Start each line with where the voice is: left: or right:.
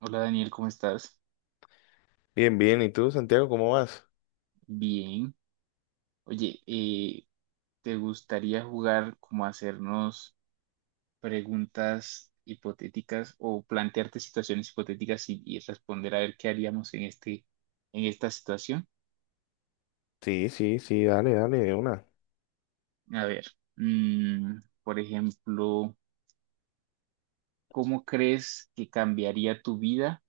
right: Hola Daniel, ¿cómo estás?
left: Bien, bien. ¿Y tú, Santiago, cómo vas?
right: Bien. Oye, ¿te gustaría jugar como a hacernos preguntas hipotéticas o plantearte situaciones hipotéticas y, responder a ver qué haríamos en en esta situación?
left: Sí, sí, sí, dale, dale, de una.
right: A ver, mm, por ejemplo, ¿cómo crees que cambiaría tu vida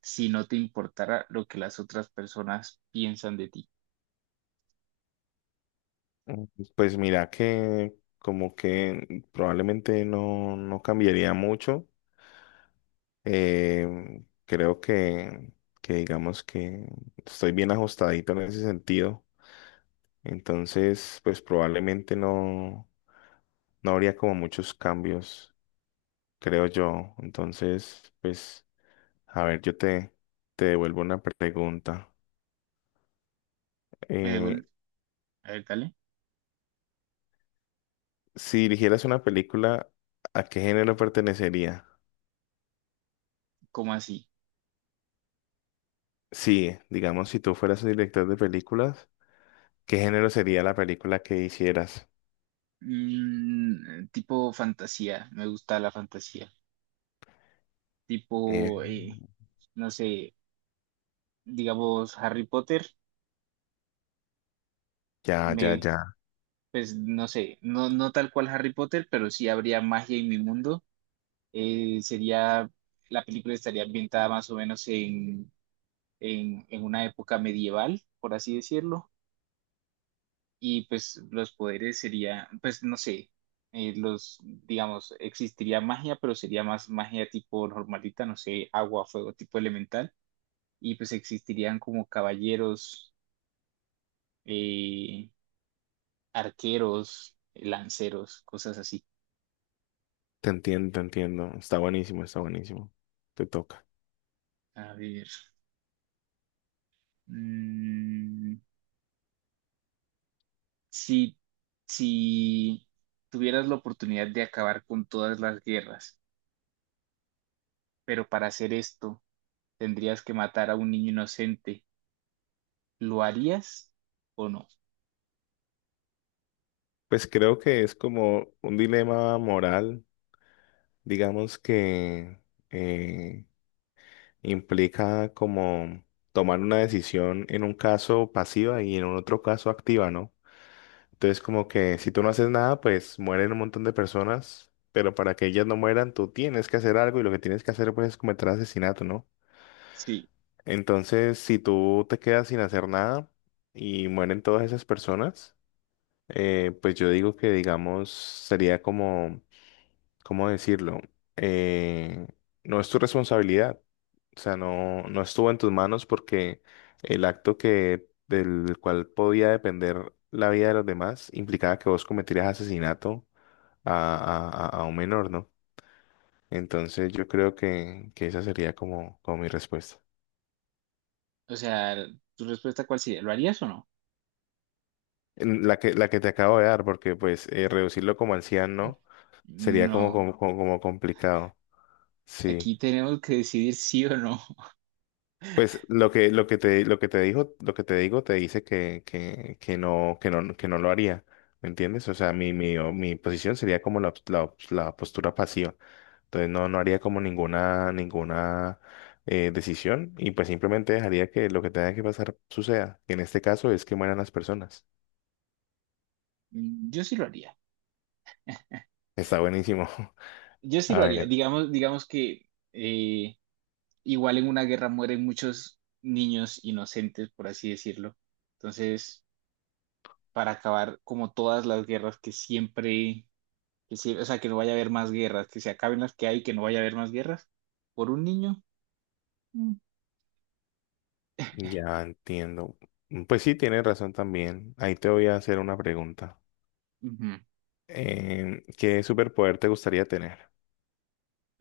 right: si no te importara lo que las otras personas piensan de ti?
left: Mm, Pues mira que como que probablemente no cambiaría mucho. Creo que digamos que estoy bien ajustadito en ese sentido. Entonces, pues probablemente no habría como muchos cambios, creo yo. Entonces, pues, a ver, te devuelvo una pregunta.
right: Me devuelvo,
left: Eh,
right: a ver, dale.
left: Si dirigieras una película, ¿a qué género pertenecería?
right: ¿Cómo así?
left: Sí, digamos, si tú fueras un director de películas, ¿qué género sería la película que hicieras?
right: Mm, tipo fantasía, me gusta la fantasía.
left: Eh,
right: Tipo, no sé, digamos Harry Potter,
left: ya, ya,
right: me,
left: ya.
right: pues no sé, no tal cual Harry Potter, pero sí habría magia en mi mundo. Eh, sería, la película estaría ambientada más o menos en una época medieval, por así decirlo. Y pues los poderes sería, pues no sé, digamos, existiría magia, pero sería más magia tipo normalita, no sé, agua, fuego, tipo elemental, y pues existirían como caballeros, eh, arqueros, lanceros, cosas así.
left: Te entiendo, te entiendo. Está buenísimo, está buenísimo. Te toca.
right: A ver, mm, si, si tuvieras la oportunidad de acabar con todas las guerras, pero para hacer esto tendrías que matar a un niño inocente. ¿Lo harías o no?
left: Pues creo que es como un dilema moral, digamos que eh, implica como tomar una decisión en un caso pasiva y en un otro caso activa, ¿no? Entonces, como que si tú no haces nada, pues mueren un montón de personas, pero para que ellas no mueran, tú tienes que hacer algo y lo que tienes que hacer, pues, es cometer asesinato, ¿no?
right: Sí.
left: Entonces, si tú te quedas sin hacer nada y mueren todas esas personas, pues yo digo que, digamos, sería como ¿cómo decirlo? Eh, no es tu responsabilidad. O sea, no estuvo en tus manos porque el acto que, del cual podía depender la vida de los demás implicaba que vos cometieras asesinato a, a un menor, ¿no? Entonces yo creo que esa sería como, como mi respuesta.
right: O sea, ¿tu respuesta cuál sería? ¿Lo harías o no?
left: En la que te acabo de dar, porque pues reducirlo como anciano sería como,
right: No.
left: como, como complicado. Sí.
right: Aquí tenemos que decidir sí o no.
left: Pues lo que te digo, te dice que no, que no lo haría. ¿Me entiendes? O sea, mi posición sería como la postura pasiva. Entonces no, no haría como ninguna decisión y pues simplemente dejaría que lo que tenga que pasar suceda. Y en este caso es que mueran las personas.
right: Mm, yo sí lo haría.
left: Está buenísimo.
right: Yo sí
left: A
right: lo haría.
left: ver,
right: Digamos, digamos que igual en una guerra mueren muchos niños inocentes, por así decirlo. Entonces, para acabar como todas las guerras que o sea, que no vaya a haber más guerras, que se acaben las que hay, que no vaya a haber más guerras, por un niño. Mm.
left: ya entiendo. Pues sí, tienes razón también. Ahí te voy a hacer una pregunta.
right: Ujú.
left: ¿Qué superpoder te gustaría tener?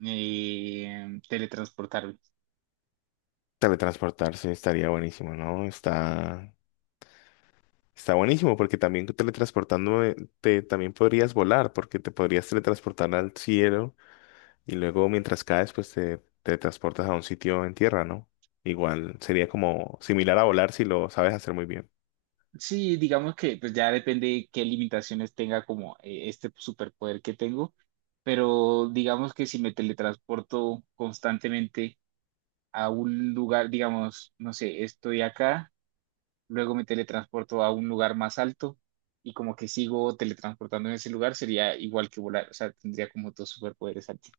right: Eh, teletransportarme.
left: Teletransportarse estaría buenísimo, ¿no? Está buenísimo porque también también podrías volar porque te podrías teletransportar al cielo y luego mientras caes, pues te teletransportas a un sitio en tierra, ¿no? Igual sería como similar a volar si lo sabes hacer muy bien.
right: Sí, digamos que pues ya depende qué limitaciones tenga como este superpoder que tengo, pero digamos que si me teletransporto constantemente a un lugar, digamos, no sé, estoy acá, luego me teletransporto a un lugar más alto y como que sigo teletransportando en ese lugar, sería igual que volar, o sea, tendría como dos superpoderes aquí.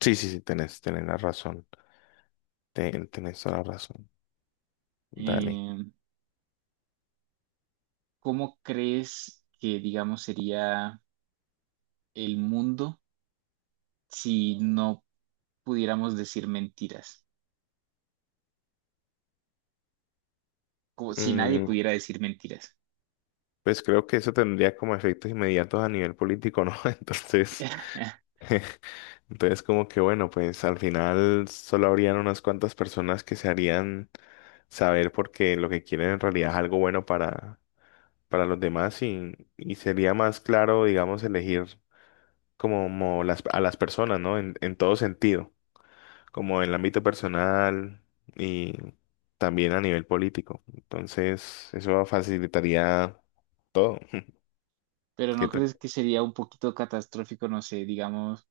left: Sí, sí, sí, tenés, tenés la razón. Tenés toda la razón. Dale.
right: Eh, ¿Cómo crees que, digamos, sería el mundo si no pudiéramos decir mentiras, como si nadie
left: Mm,
right: pudiera decir mentiras?
left: pues creo que eso tendría como efectos inmediatos a nivel político, ¿no? Entonces Entonces, como que bueno, pues al final solo habrían unas cuantas personas que se harían saber porque lo que quieren en realidad es algo bueno para los demás y sería más claro, digamos, elegir como, a las personas, ¿no? En todo sentido, como en el ámbito personal y también a nivel político. Entonces, eso facilitaría todo.
right: Pero ¿no
left: ¿Qué tal?
right: crees que sería un poquito catastrófico? No sé, digamos,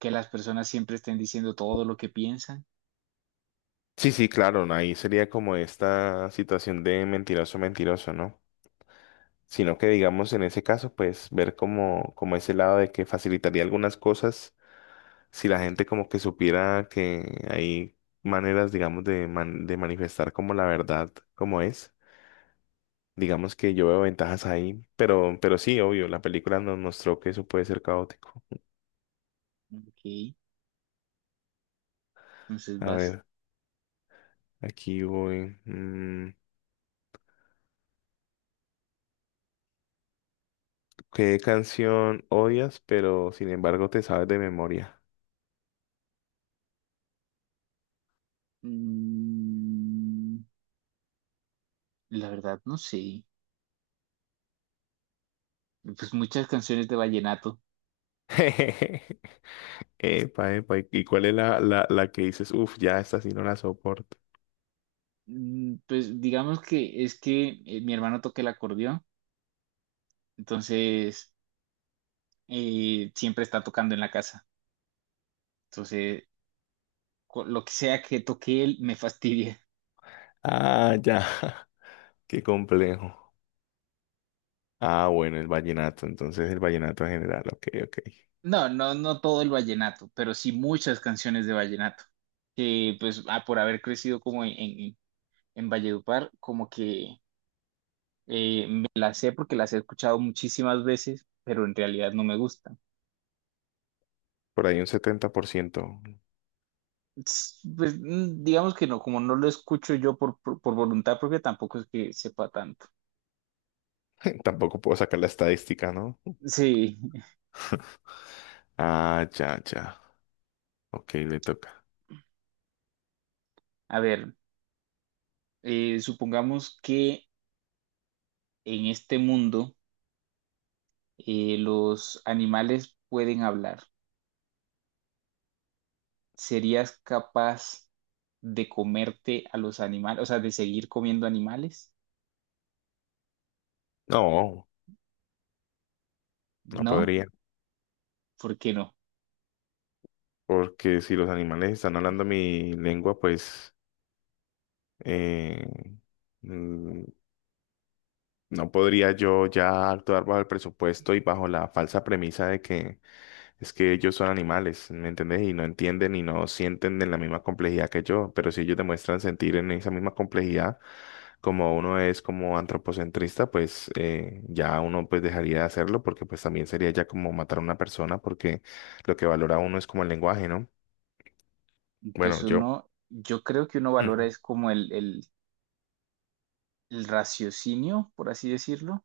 right: ¿que las personas siempre estén diciendo todo lo que piensan?
left: Sí, sí, claro, ahí sería como esta situación de mentiroso, mentiroso, ¿no? sino que digamos en ese caso, pues ver como, como ese lado de que facilitaría algunas cosas si la gente como que supiera que hay maneras, digamos, de manifestar como la verdad como es. Digamos que yo veo ventajas ahí, pero sí, obvio, la película nos mostró que eso puede ser caótico.
right: Ok, entonces
left: A
right: vas.
left: ver, aquí voy. ¿Qué canción odias, pero sin embargo te sabes de memoria?
right: Mm, la verdad, no sé. Pues muchas canciones de vallenato.
left: Epa, epa, ¿y cuál es la que dices? Uff, ya esta sí no la soporto.
right: Mm, pues digamos que es que mi hermano toca el acordeón, entonces siempre está tocando en la casa. Entonces, lo que sea que toque él me fastidia.
left: Ah, ya. Qué complejo. Ah, bueno, el vallenato. Entonces el vallenato en general. Ok, ok.
right: No, no, no todo el vallenato, pero sí muchas canciones de vallenato, que pues ah, por haber crecido como en Valledupar, como que me las sé porque las he escuchado muchísimas veces, pero en realidad no me gustan.
left: Por ahí un 70%.
right: Pues mm, digamos que no, como no lo escucho yo por voluntad propia, tampoco es que sepa tanto.
left: Tampoco puedo sacar la estadística, ¿no?
right: Sí.
left: Ah, ya, ya. Ok, le toca.
right: A ver, supongamos que en este mundo los animales pueden hablar. ¿Serías capaz de comerte a los animales, o sea, de seguir comiendo animales?
left: No, no
right: ¿No?
left: podría.
right: ¿Por qué no?
left: Porque si los animales están hablando mi lengua, pues eh, mm, no podría yo ya actuar bajo el presupuesto y bajo la falsa premisa de que es que ellos son animales, ¿me entendés? Y no entienden y no sienten en la misma complejidad que yo, pero si ellos demuestran sentir en esa misma complejidad, como uno es como antropocentrista, pues ya uno pues dejaría de hacerlo porque pues también sería ya como matar a una persona porque lo que valora uno es como el lenguaje, ¿no? Bueno,
right: Pues
left: yo
right: uno, yo creo que uno valora
left: Ujú,
right: es como el raciocinio, por así decirlo,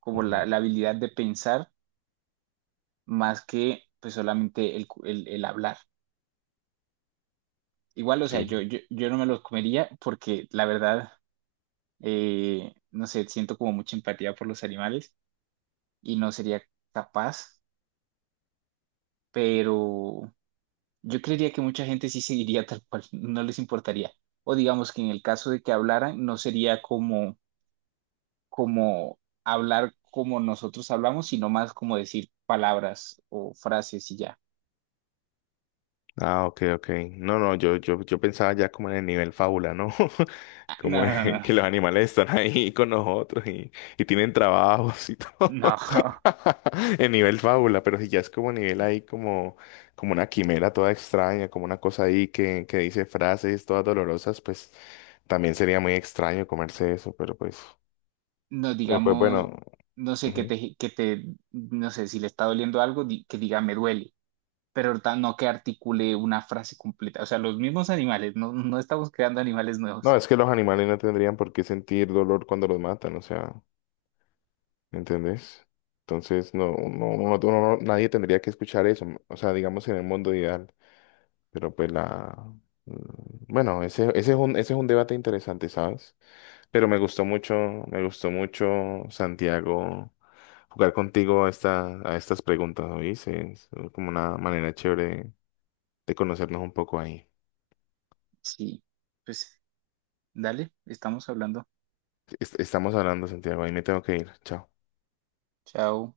right: como
left: ujú.
right: la habilidad de pensar más que pues solamente el hablar. Igual, o sea, yo no me los comería porque la verdad, no sé, siento como mucha empatía por los animales y no sería capaz, pero... Yo creería que mucha gente sí seguiría tal cual, no les importaría. O digamos que en el caso de que hablaran, no sería como, como hablar como nosotros hablamos, sino más como decir palabras o frases y ya.
left: Ah, ok, ok. No, no, yo pensaba ya como en el nivel fábula, ¿no?
right: Ah, no,
left: Como en
right: no,
left: que los animales están ahí con nosotros y tienen trabajos y todo.
right: no, no,
left: En nivel fábula, pero si ya es como nivel ahí como, como una quimera toda extraña, como una cosa ahí que dice frases todas dolorosas, pues también sería muy extraño comerse eso,
right: no,
left: pero pues
right: digamos,
left: bueno.
right: no sé,
left: Ujú.
right: que te, no sé, si le está doliendo algo, que diga me duele, pero no que articule una frase completa. O sea, los mismos animales, no, no estamos creando animales
left: No,
right: nuevos.
left: es que los animales no tendrían por qué sentir dolor cuando los matan, o sea. ¿Entendés? Entonces, no, no, uno- uno no- nadie tendría que escuchar eso, o sea, digamos en el mundo ideal, pero pues la mm, bueno, ese es un debate interesante, ¿sabes? Pero me gustó mucho, Santiago, jugar contigo a, a estas preguntas, ¿oíste? Es como una manera chévere de conocernos un poco ahí.
right: Sí, pues dale, estamos hablando.
left: Estamos hablando, Santiago, ahí me tengo que ir. Chao.
right: Chao.